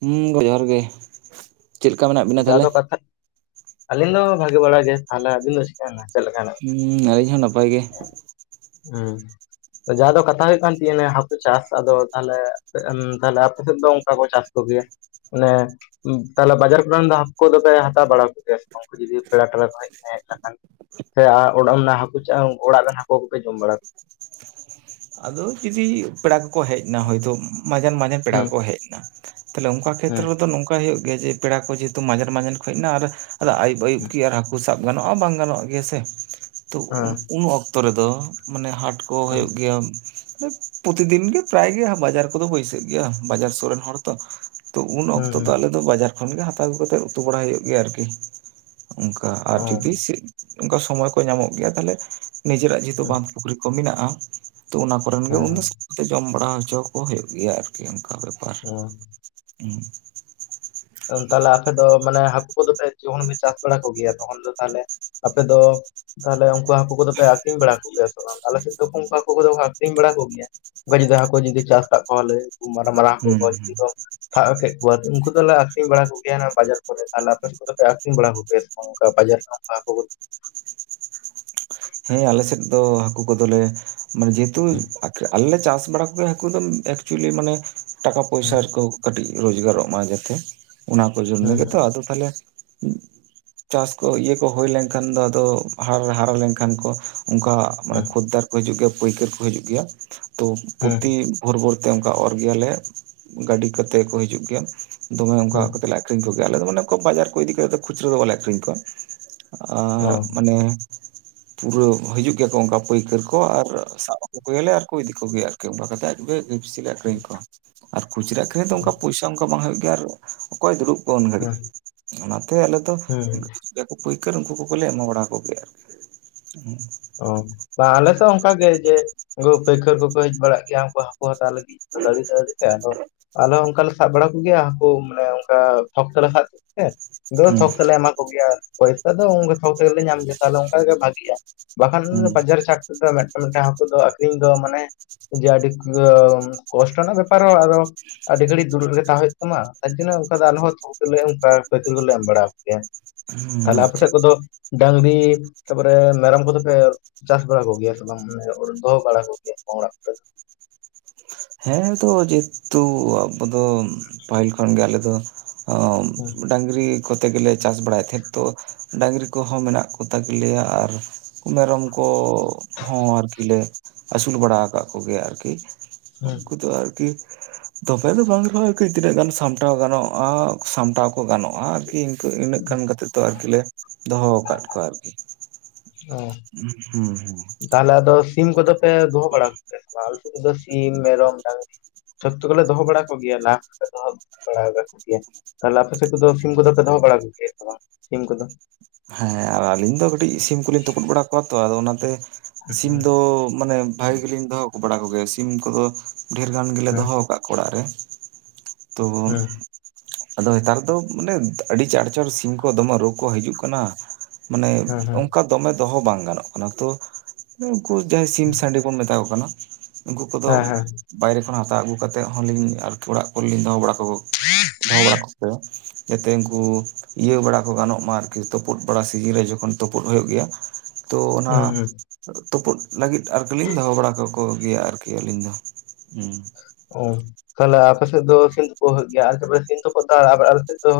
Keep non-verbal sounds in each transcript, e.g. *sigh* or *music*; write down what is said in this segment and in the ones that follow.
ᱦᱩᱸ ᱵᱟᱡᱟᱨ ᱜᱮ᱾ ᱪᱮᱫ ᱞᱮᱠᱟ ᱢᱮᱱᱟᱜ ᱵᱤᱱᱟ ᱡᱟ ᱛᱟᱦᱚᱞᱮ? ᱫᱚ ᱠᱟᱛᱷᱟᱡ, ᱟᱹᱞᱤᱧ ᱫᱚ ᱵᱷᱟᱜᱤ ᱵᱟᱲᱟ ᱜᱮ, ᱛᱟᱦᱚᱞᱮ ᱟᱹᱵᱤᱱ ᱫᱚ ᱪᱮᱠᱟ ᱦᱮᱱᱟ ᱪᱮᱫᱞᱮᱠᱟ ᱦᱮᱱᱟᱜ ᱦᱩᱸᱻ ᱟᱹᱞᱤᱧ ᱦᱚᱸ ᱱᱟᱯᱟᱭ ᱜᱮ᱾ ᱦᱩᱸᱻ᱾ ᱡᱟᱦᱟᱸ ᱫᱚ ᱠᱟᱛᱷᱟ ᱦᱩᱭᱩᱜ ᱠᱟᱱ ᱛᱤᱧᱟᱹ ᱤᱧᱟᱜ ᱦᱟᱠᱩ ᱪᱟᱥ, ᱟᱫᱚ ᱛᱟᱦᱚᱞᱮ ᱪᱮᱜ ᱮᱢ ᱛᱟᱦᱚᱞᱮ ᱟᱯᱮ ᱥᱮᱫ ᱫᱚ ᱚᱝᱠᱟ ᱠᱚ ᱪᱟᱥ ᱠᱚ ᱜᱮᱭᱟ, ᱚᱱᱮ ᱛᱟᱦᱚᱞᱮ ᱵᱟᱡᱟᱨ ᱯᱨᱟᱱᱫᱟ ᱦᱟᱠᱳ ᱫᱚᱯᱮ ᱦᱟᱛᱟᱣ ᱵᱟᱲᱟ ᱠᱚᱜᱮᱭᱟ ᱥᱮ ᱵᱟᱝ? ᱡᱩᱫᱤ ᱯᱮᱲᱟ ᱴᱮᱞᱟ ᱠᱚ ᱦᱮᱡ ᱦᱮᱡ ᱞᱮᱱᱠᱷᱟᱱ? ᱥᱮ ᱟ ᱚᱲᱟᱜ ᱨᱮᱱᱟᱜ ᱦᱟᱹᱠᱩ ᱪᱟᱥ ᱩᱱᱠᱩ ᱚᱲᱟᱜ ᱨᱮᱱ ᱦᱟᱹᱠᱳ ᱠᱚᱯᱮ ᱡᱚᱢ ᱵᱟᱲᱟ ᱟᱫᱚ ᱡᱩᱫᱤ ᱯᱮᱲᱟ ᱠᱚᱠᱚ ᱦᱮᱡ ᱮᱱᱟ ᱦᱚᱭᱛᱳ ᱢᱟᱡᱟᱱ ᱢᱟᱡᱟᱱ ᱯᱮᱲᱟ ᱦᱩᱸ ᱠᱚᱠᱚ ᱮᱱᱟ᱾ ᱛᱟᱦᱞᱮ ᱚᱱᱠᱟ ᱦᱩᱸ ᱠᱷᱮᱛᱨᱚ ᱨᱮᱫᱚ ᱱᱚᱝᱠᱟ ᱦᱩᱭᱩᱜ ᱜᱮᱭᱟ ᱡᱮ ᱯᱮᱲᱟ ᱠᱚ ᱡᱮᱦᱮᱛᱩ ᱢᱟᱡᱟᱱ ᱢᱟᱡᱟᱱ ᱠᱚ ᱦᱮᱡ ᱮᱱᱟ ᱟᱨ, ᱟᱫᱚ ᱟᱹᱭᱩᱵ ᱟᱹᱭᱩᱵ ᱦᱩᱸ ᱠᱤ ᱟᱨ ᱦᱟᱹᱠᱩ ᱥᱟᱵ ᱜᱟᱱᱚᱜ-ᱟ ᱵᱟᱝ ᱜᱟᱱᱚᱜ ᱜᱮᱭᱟ ᱥᱮ᱾ ᱛᱚ ᱦᱮᱸ ᱩᱱ ᱚᱠ ᱚᱠᱛᱚ ᱨᱮᱫᱚ ᱢᱟᱱᱮ ᱦᱟᱴ ᱠᱚ ᱦᱳᱭᱳᱜ ᱜᱮᱭᱟ᱾ ᱯᱚᱛᱤᱫᱤᱱ ᱜᱮ ᱯᱨᱟᱭ ᱜᱮ ᱵᱟᱡᱟᱨ ᱠᱚᱫᱚ ᱵᱟᱹᱭᱥᱟᱹᱜ ᱜᱮᱭᱟ ᱵᱟᱡᱟᱨ ᱥᱩᱨ ᱨᱮᱱ ᱦᱚᱲ ᱛᱚ᱾ ᱛᱚ ᱩᱱ ᱦᱩᱸ ᱚᱠᱛᱚ ᱫᱚ ᱦᱩᱸ ᱟᱞᱮ ᱫᱚ ᱵᱟᱡᱟᱨ ᱠᱷᱚᱱ ᱜᱮ ᱦᱟᱛᱟᱣ ᱠᱟᱛᱮᱜ ᱩᱛᱩ ᱵᱟᱲᱟᱭ ᱦᱩᱭᱩᱜ ᱜᱮᱭᱟ ᱟᱨᱠᱤ᱾ ᱚᱱᱠᱟ ᱟᱨ ᱚ ᱡᱚᱫᱤ ᱥᱮᱜ ᱚᱱᱠᱟ ᱥᱚᱢᱚᱭ ᱠᱚ ᱧᱟᱢᱚᱜ ᱜᱮᱭᱟ ᱛᱟᱦᱞᱮ ᱱᱤᱡᱮᱨᱟᱜ ᱡᱮᱦᱮᱛᱩ ᱦᱮᱸ ᱵᱟᱝ ᱯᱩᱠᱷᱨᱤ ᱠᱚ ᱢᱮᱱᱟᱜᱼᱟ, ᱛᱚ ᱚᱱᱟ ᱠᱚᱨᱮᱱ ᱜᱮ ᱦᱮᱸ ᱩᱱᱥ ᱜᱮ ᱡᱚᱢ ᱵᱟᱲᱟ ᱦᱚᱪᱚ ᱠᱚ ᱦᱳᱭᱳᱜ ᱜᱮᱭᱟ ᱟᱨᱠᱤ ᱚᱱᱠᱟ ᱵᱮᱯᱟᱨ ᱚ ᱦᱩᱸ, ᱛᱟᱦᱞᱮ ᱟᱯᱮ ᱫᱚ ᱢᱟᱱᱮ ᱦᱟᱹᱠᱩ ᱠᱚᱫᱚᱯᱮ ᱡᱚᱠᱷᱚᱱ ᱯᱮ ᱪᱟᱥ ᱵᱟᱲᱟ ᱠᱚᱜᱮᱭᱟ, ᱛᱚᱠᱷᱚᱱ ᱫᱚ ᱛᱟᱦᱚᱞᱮ ᱟᱯᱮ ᱫᱚ ᱛᱟᱦᱚᱞᱮ ᱩᱱᱠᱩ ᱦᱟᱹᱠᱩ ᱠᱚᱫᱚᱯᱮ ᱟᱠᱷᱨᱤᱧ ᱵᱟᱲᱟ ᱠᱚᱜᱮᱭᱟ ᱥᱮ ᱵᱟᱝ? ᱟᱞᱮᱥᱮᱫ ᱫᱚ ᱩᱱᱠᱩ ᱦᱟᱹᱠᱩ ᱠᱚᱫᱚ ᱠᱚ ᱟᱠᱷᱨᱤᱧ ᱵᱟᱲᱟ ᱠᱚᱜᱮᱭᱟ᱾ ᱵᱟ ᱡᱩᱫᱤ ᱦᱟᱹᱠᱳ ᱡᱩᱫᱤ ᱪᱟᱥ ᱠᱟᱜ ᱠᱚᱣᱟᱞᱮ, ᱢᱟᱨᱟ ᱢᱟᱨᱟᱝ ᱦᱟᱹᱠᱳ ᱠᱚ ᱡᱩᱫᱤ ᱠᱚ ᱥᱟᱵ ᱠᱮᱜ ᱠᱚᱣᱟ ᱩᱱᱠᱩ ᱫᱚᱞᱮ ᱟᱠ ᱟᱠᱷᱨᱤᱧ ᱵᱟᱲᱟ ᱠᱚᱜᱮᱭᱟ ᱱᱟ ᱵᱟᱡᱟᱨ ᱠᱚᱨᱮ, ᱟᱨ ᱟᱯᱮ ᱥᱮᱜ ᱠᱚᱫᱚᱯᱮ ᱟᱹᱠᱷᱨᱤᱧ ᱵᱟᱲᱟ ᱠᱚᱜᱮᱭᱟ ᱥᱮ ᱵᱟᱝ ᱚᱱᱠᱟ ᱵᱟᱡᱟᱨ ᱠᱷᱚᱱ ᱦᱟᱹᱠᱳ ᱠᱚ? ᱦᱮᱸ ᱟᱞᱮᱥᱮᱫ ᱫᱚ ᱦᱟᱹᱠᱩ ᱠᱚᱫᱚᱞᱮ ᱢᱟᱱᱮ ᱡᱮᱦᱮᱛᱩ ᱟᱠᱷ ᱟᱞᱮ ᱞᱮ ᱪᱟᱥ ᱵᱟᱲᱟ ᱢᱟᱱᱮ ᱦᱟᱹᱠᱩ ᱫᱚ ᱮᱠᱪᱩᱭᱮᱞᱤ ᱢᱟᱱᱮ ᱴᱟᱠᱟ ᱯᱚᱭᱥᱟ ᱦᱩᱸ ᱨᱮᱠᱚ ᱠᱟᱹᱴᱤᱡ ᱨᱳᱡᱽᱜᱟᱨᱚᱜ ᱢᱟ ᱡᱟᱛᱮ ᱚᱱᱟ ᱠᱚ ᱡᱚᱱᱱᱚ ᱦᱩᱸ ᱜᱮᱛᱚ ᱟᱫᱚ ᱛᱟᱦᱚᱞᱮ ᱪᱟᱥ ᱠᱚ ᱤᱭᱟᱹ ᱠᱚ ᱦᱳᱭᱞᱮᱱᱠᱷᱟᱱ ᱫᱚ ᱟᱫᱚ ᱦᱟᱨ ᱦᱟᱨᱟ ᱞᱮᱱᱠᱷᱟᱱ ᱠᱷᱟᱱ ᱠᱚ, ᱚᱱᱠᱟ ᱢᱟᱱᱮ ᱦᱩᱸ ᱠᱷᱳᱫᱽᱫᱟᱨ ᱠᱚ ᱦᱤᱡᱩᱜ ᱜᱮᱭᱟ, ᱯᱟᱹᱭᱠᱟᱹᱨ ᱠᱚ ᱦᱤᱡᱩᱜ ᱜᱮᱭᱟ, ᱛᱚ ᱦᱩᱸ ᱯᱨᱚᱛᱤ ᱵᱷᱳᱨ ᱵᱷᱳᱨ ᱛᱮ ᱚᱝᱠᱟ ᱚᱨ ᱜᱮᱭᱟᱞᱮ, ᱜᱟᱹᱰᱤ ᱠᱟᱛᱮ ᱠᱚ ᱦᱤᱡᱩᱜ ᱜᱮᱭᱟ, ᱫᱚᱢᱮ ᱚᱱᱠᱟ ᱦᱩᱸ ᱠᱟᱛᱮ ᱞᱮ ᱟᱹᱠᱷᱨᱤᱧ ᱠᱚᱜᱮᱭᱟᱞᱮ, ᱟᱞᱮᱫᱚ ᱢᱟᱱᱮ ᱠᱚ ᱵᱟᱡᱟᱨ ᱠᱚ ᱤᱫᱤ ᱠᱟᱛᱮᱜ ᱠᱷᱩᱪᱨᱟᱹ ᱫᱚ ᱵᱟᱞᱮ ᱟᱹᱠᱷᱨᱤᱧ ᱠᱚᱣᱟ, ᱟᱜ ᱦᱩᱸ ᱢᱟᱱᱮ ᱯᱩᱨᱟᱹ ᱦᱤᱡᱩᱜ ᱜᱮᱭᱟᱠᱚ ᱚᱱᱠᱟ ᱯᱟᱹᱭᱠᱟᱹᱨ ᱠᱚ ᱟᱨ ᱥᱟᱵ ᱟᱠᱚ ᱜᱮᱭᱟᱞᱮ ᱟᱨᱠᱚ ᱤᱫᱤ ᱠᱚᱜᱮᱭᱟ ᱟᱨᱠᱤ ᱚᱱᱠᱟ ᱠᱟᱛᱮᱫ ᱟᱡ ᱜᱮ ᱵᱮᱵᱥᱤ ᱟᱹᱠᱷᱨᱤᱧ ᱠᱚ ᱟᱨ ᱠᱷᱩᱪᱟᱹ ᱟᱹᱠᱷᱨᱤᱧ ᱫᱚ ᱦᱩᱸ ᱚᱱᱠᱟ ᱯᱚᱭᱥᱟ ᱚᱱᱠᱟ ᱵᱟᱝ ᱦᱩᱭᱩᱜ ᱜᱮᱭᱟ ᱟᱨ ᱚᱠᱚᱭ ᱫᱩᱲᱩᱵ ᱠᱚᱜ-ᱟ ᱩᱱ ᱜᱷᱟᱹᱲᱤᱡ, ᱦᱩᱸ ᱚᱱᱟᱛᱮ ᱟᱞᱮ ᱫᱚ ᱦᱩᱸ ᱯᱟᱹᱭᱠᱟᱹᱨ ᱩᱱᱠᱩ ᱠᱚᱜᱮᱞᱮ ᱮᱢᱟ ᱵᱟᱲᱟ ᱠᱚᱜᱮᱭᱟ ᱟᱨᱠᱤ᱾ ᱦᱩᱸ᱾ ᱚ ᱵᱟ ᱟᱞᱮᱥᱮᱜ ᱦᱚᱸ ᱚᱝᱠᱟ ᱜᱮ ᱡᱮ ᱩᱱᱠᱩ ᱯᱟᱹᱭᱠᱟᱹᱨ ᱠᱚᱠᱚ ᱦᱮᱡ ᱵᱟᱲᱟᱜ ᱜᱮᱭᱟ ᱩᱱᱠᱩ ᱦᱟᱹᱠᱩ ᱦᱟᱛᱟᱣ ᱞᱟᱹᱜᱤᱫ᱾ ᱜᱟᱲᱤ ᱛᱮ ᱦᱟᱨᱤ ᱯᱮ ᱦᱟᱠᱳ᱾ ᱟᱞᱮ ᱦᱚᱸ ᱚᱱᱠᱟᱞᱮ ᱥᱟᱵ ᱵᱟᱲᱟ ᱠᱚᱜᱮᱭᱟ ᱦᱟᱹᱠᱩ ᱢᱟᱱᱮ ᱚᱱᱠᱟ ᱛᱷᱚᱠ ᱛᱮᱞᱮ ᱥᱟᱵ ᱠᱚᱛᱮ ᱛᱟᱹᱣ ᱦᱩᱸ ᱛᱷᱚᱠ ᱛᱮᱞᱮ ᱮᱢᱟ ᱠᱚᱜᱮᱭᱟ ᱟᱨ ᱯᱚᱭᱥᱟ ᱫᱚ ᱩᱱ ᱨᱮ ᱛᱷᱚᱠ ᱛᱮᱜᱮᱞᱮ ᱧᱟᱢ ᱜᱮᱭᱟ ᱛᱟᱦᱞᱮ ᱚᱱᱠᱟ ᱜᱮ ᱵᱷᱟᱹᱜᱮᱜ-ᱟ᱾ ᱵᱟᱠᱷᱟᱱ ᱦᱩᱸ ᱵᱟᱡᱟᱨ ᱪᱷᱟᱴ ᱛᱮᱫᱚ ᱢᱮᱴᱟᱝ ᱢᱮᱴᱟᱝ ᱦᱟᱹᱠᱩ ᱫᱚ ᱟᱹᱠᱷᱨᱤᱧ ᱫᱚ ᱢᱟᱱᱮ ᱡᱮ ᱟᱰᱤ ᱯᱩᱨᱟᱹ ᱠᱚᱥᱴᱚ ᱨᱮᱱᱟᱜ ᱵᱮᱯᱟᱨ ᱦᱚᱸ ᱟᱨᱚ ᱟᱹᱰᱤ ᱜᱷᱟᱲᱤ ᱫᱩᱲᱩᱵ ᱨᱮ ᱛᱟᱦᱮᱸ ᱦᱩᱭᱩᱜ ᱛᱟᱢᱟ᱾ ᱛᱟᱭ ᱛᱤᱱᱟᱜ ᱚᱱᱠᱟ ᱫᱚ ᱟᱞᱮ ᱦᱚᱸ ᱠᱟᱹᱨᱟᱹᱭ ᱦᱩᱸ ᱚᱱᱠᱟ ᱯᱟᱹᱭᱠᱟᱹᱨ ᱠᱚᱞᱮ ᱮᱢ ᱵᱟᱲᱟ ᱣᱟᱠᱚ ᱜᱮᱭᱟ᱾ ᱦᱩᱸ ᱛᱟᱦᱚᱞᱮ ᱟᱯᱮ ᱟᱪᱪᱷᱟ ᱥᱮᱫ ᱠᱚᱫᱚ ᱰᱟᱝᱨᱤ, ᱛᱟᱯᱚᱨᱮ ᱢᱮᱨᱚᱢ ᱠᱚᱫᱚ ᱯᱮ ᱪᱟᱥ ᱵᱟᱲᱟ ᱠᱚᱜᱮᱭᱟ ᱥᱮ ᱵᱟᱝ ᱛᱟᱯᱚᱨᱮ ᱫᱚᱦᱚᱸ ᱵᱟᱲᱟ ᱠᱚ ᱦᱮᱸ ᱫᱚ ᱡᱮᱦᱮᱛᱩ ᱟᱵᱚ ᱫᱚ ᱯᱟᱹᱦᱤᱞ ᱠᱷᱚᱱᱜᱮ ᱟᱞᱮ ᱫᱚ ᱦᱩᱸ ᱰᱟᱝᱨᱤ ᱠᱚᱛᱮ ᱜᱮᱞᱮ ᱪᱟᱥ ᱵᱟᱲᱟᱭ ᱛᱮᱦᱮᱸᱛ ᱛᱚ ᱰᱟᱝᱨᱤ ᱠᱚᱦᱚᱸ ᱢᱮᱱᱟᱜ ᱠᱚᱛᱟ ᱜᱮᱞᱮᱭᱟ᱾ ᱟᱨ ᱢᱮᱨᱚᱢ ᱠᱚᱦᱚᱸ ᱟᱨᱠᱤ ᱞᱮ ᱟᱹᱥᱩᱞ ᱵᱟᱲᱟ ᱟᱠᱟᱜ ᱠᱚᱜᱮᱭᱟ ᱟᱨᱠᱤ᱾ ᱦᱮᱸ᱾ ᱩᱱᱠᱩ ᱫᱚ ᱟᱨᱠᱤ ᱫᱚᱵᱮ ᱫᱚ ᱵᱟᱝ ᱨᱮᱦᱚᱸ ᱟᱨᱠᱤ ᱛᱤᱱᱟᱹᱜ ᱜᱟᱱ ᱥᱟᱢᱴᱟᱣ ᱜᱟᱱᱚᱜ-ᱟ ᱥᱟᱢᱴᱟᱣ ᱠᱚ ᱜᱟᱱᱚᱜ-ᱟ ᱟᱨᱠᱤ ᱛᱚ ᱤᱱᱟᱹᱜ ᱜᱟᱱ ᱠᱟᱛᱮᱜ ᱫᱚ ᱟᱨᱠᱤ ᱞᱮ ᱫᱚᱦᱚᱸ ᱟᱠᱟᱜ ᱠᱚᱣᱟ ᱟᱨᱠᱤ᱾ ᱚ ᱦᱩᱸ ᱦᱩᱸ᱾ ᱛᱟᱦᱚᱞᱮ ᱟᱫᱚ ᱥᱤᱢ ᱠᱚᱫᱚ ᱯᱮ ᱫᱚᱦᱚ ᱵᱟᱲᱟ ᱠᱚᱜᱮᱭᱟ ᱥᱮ ᱵᱟᱝ ᱟᱞᱮ ᱥᱮᱫ ᱨᱮᱫᱚ ᱥᱤᱢ, ᱢᱮᱨᱚᱢ, ᱰᱟᱝᱨᱤ ᱡᱷᱚᱛᱚ ᱠᱚᱞᱮ ᱫᱚᱦᱚ ᱵᱟᱲᱟ ᱠᱚᱜᱮᱭᱟ *inaudible* ᱫᱚᱦᱚ ᱵᱟᱲᱟ ᱠᱟᱜ ᱠᱚᱜᱮᱭᱟ᱾ ᱛᱟᱦᱚᱞᱮ ᱟᱯᱮ ᱥᱮᱫ ᱠᱚᱫᱚ ᱥᱤᱢ ᱠᱚᱫᱚᱯᱮ ᱫᱚᱦᱚ ᱵᱟᱲᱟ ᱠᱚᱜᱮᱭᱟ ᱥᱮ ᱵᱟᱝ ᱥᱤᱢ ᱠᱚᱫᱚ? ᱦᱮᱸ ᱟᱨ ᱟᱹᱞᱤᱧ ᱫᱚ ᱠᱟᱹᱴᱤᱡ ᱥᱤᱢ ᱠᱚᱞᱤᱧ ᱛᱩᱯᱩᱫ ᱵᱟᱲᱟ ᱠᱚᱣᱟ ᱛᱚ ᱟᱫᱚ ᱚᱱᱟᱛᱮ ᱥᱤᱢ ᱫᱚ ᱢᱟᱱᱮ ᱵᱷᱟᱜᱮ ᱜᱮᱞᱤᱧ ᱫᱚᱦᱚ ᱠᱚ ᱵᱟᱲᱟ ᱠᱚᱜᱮᱭᱟ ᱥᱤᱢ ᱠᱚᱫᱚ ᱰᱷᱮᱨ ᱜᱟᱱ ᱜᱮᱞᱮ ᱦᱮᱸ ᱫᱚᱦᱚ ᱟᱠᱟᱫ ᱠᱚ ᱚᱲᱟᱜ ᱨᱮ ᱛᱚ ᱦᱮᱸ ᱟᱫᱚ ᱦᱮᱸᱛᱟᱨ ᱫᱚ ᱢᱟᱱᱮ ᱟᱹᱰᱤ ᱪᱟᱬ ᱪᱟᱬ ᱥᱤᱢ ᱠᱚ ᱫᱚᱢᱮ ᱨᱳᱜᱽ ᱠᱚ ᱦᱤᱡᱩᱜ ᱠᱟᱱᱟ ᱢᱟᱱᱮ ᱦᱮᱸ ᱦᱮᱸ ᱦᱮᱸ ᱚᱱᱠᱟ ᱫᱚᱢᱮ ᱫᱚᱦᱚ ᱵᱟᱝ ᱜᱟᱱᱚᱜ ᱠᱟᱱᱟ ᱛᱚ ᱩᱱᱠᱩ ᱡᱟᱦᱟᱸᱭ ᱥᱤᱢ ᱥᱟᱸᱰᱤ ᱵᱚᱱ ᱢᱮᱛᱟ ᱠᱚ ᱠᱟᱱᱟ, ᱩᱱᱠᱩ ᱠᱚᱫᱚ ᱦᱮᱸ ᱦᱮᱸ ᱵᱟᱭᱨᱮ ᱠᱷᱚᱱ ᱦᱟᱛᱟᱣ ᱟᱜᱩ ᱠᱟᱛᱮᱫ ᱦᱚᱸᱞᱤᱧ ᱟᱨᱠᱤ ᱚᱲᱟᱜ ᱠᱚᱨᱮᱞᱤᱧ ᱫᱚᱦᱚ ᱵᱟᱲᱟ *inaudible* ᱫᱚᱦᱚ ᱵᱟᱲᱟ ᱠᱚ ᱜᱮᱭᱟ, ᱡᱟᱛᱮ ᱩᱱᱠᱩ ᱤᱭᱟᱹ ᱵᱟᱲᱟ ᱠᱚ ᱜᱟᱱᱚᱜ ᱢᱟ ᱟᱨᱠᱤ ᱛᱳ ᱯᱳᱫ ᱵᱟᱲᱟ ᱥᱤᱡᱤᱱ ᱨᱮ ᱡᱚᱠᱷᱚᱱ ᱛᱳᱯᱳᱜ ᱦᱳᱭᱳᱜ ᱜᱮᱭᱟ, ᱛᱚ ᱚᱱᱟ ᱦᱩᱸ ᱦᱩᱸ ᱛᱳᱯᱳᱫ ᱞᱟᱹᱜᱤᱫ ᱟᱨᱠᱤ ᱞᱤᱧ ᱫᱚᱦᱚ ᱵᱟᱲᱟ ᱠᱟ ᱠᱚ ᱜᱮᱭᱟ ᱟᱨᱠᱤ ᱟᱹᱞᱤᱧ ᱫᱚ, ᱦᱩᱸ᱾ ᱚ ᱛᱟᱦᱞᱮ ᱟᱯᱮ ᱥᱮᱫ ᱫᱚ ᱥᱤᱢ ᱛᱩᱯᱩᱜ ᱦᱩᱭᱩᱜ ᱜᱮᱭᱟ ᱟᱞᱮ ᱵᱚᱞᱮ ᱥᱤᱢ ᱛᱳᱯᱳᱫ ᱫᱚ ᱟᱨ ᱟ ᱟᱞᱮ ᱥᱮᱫ ᱫᱚ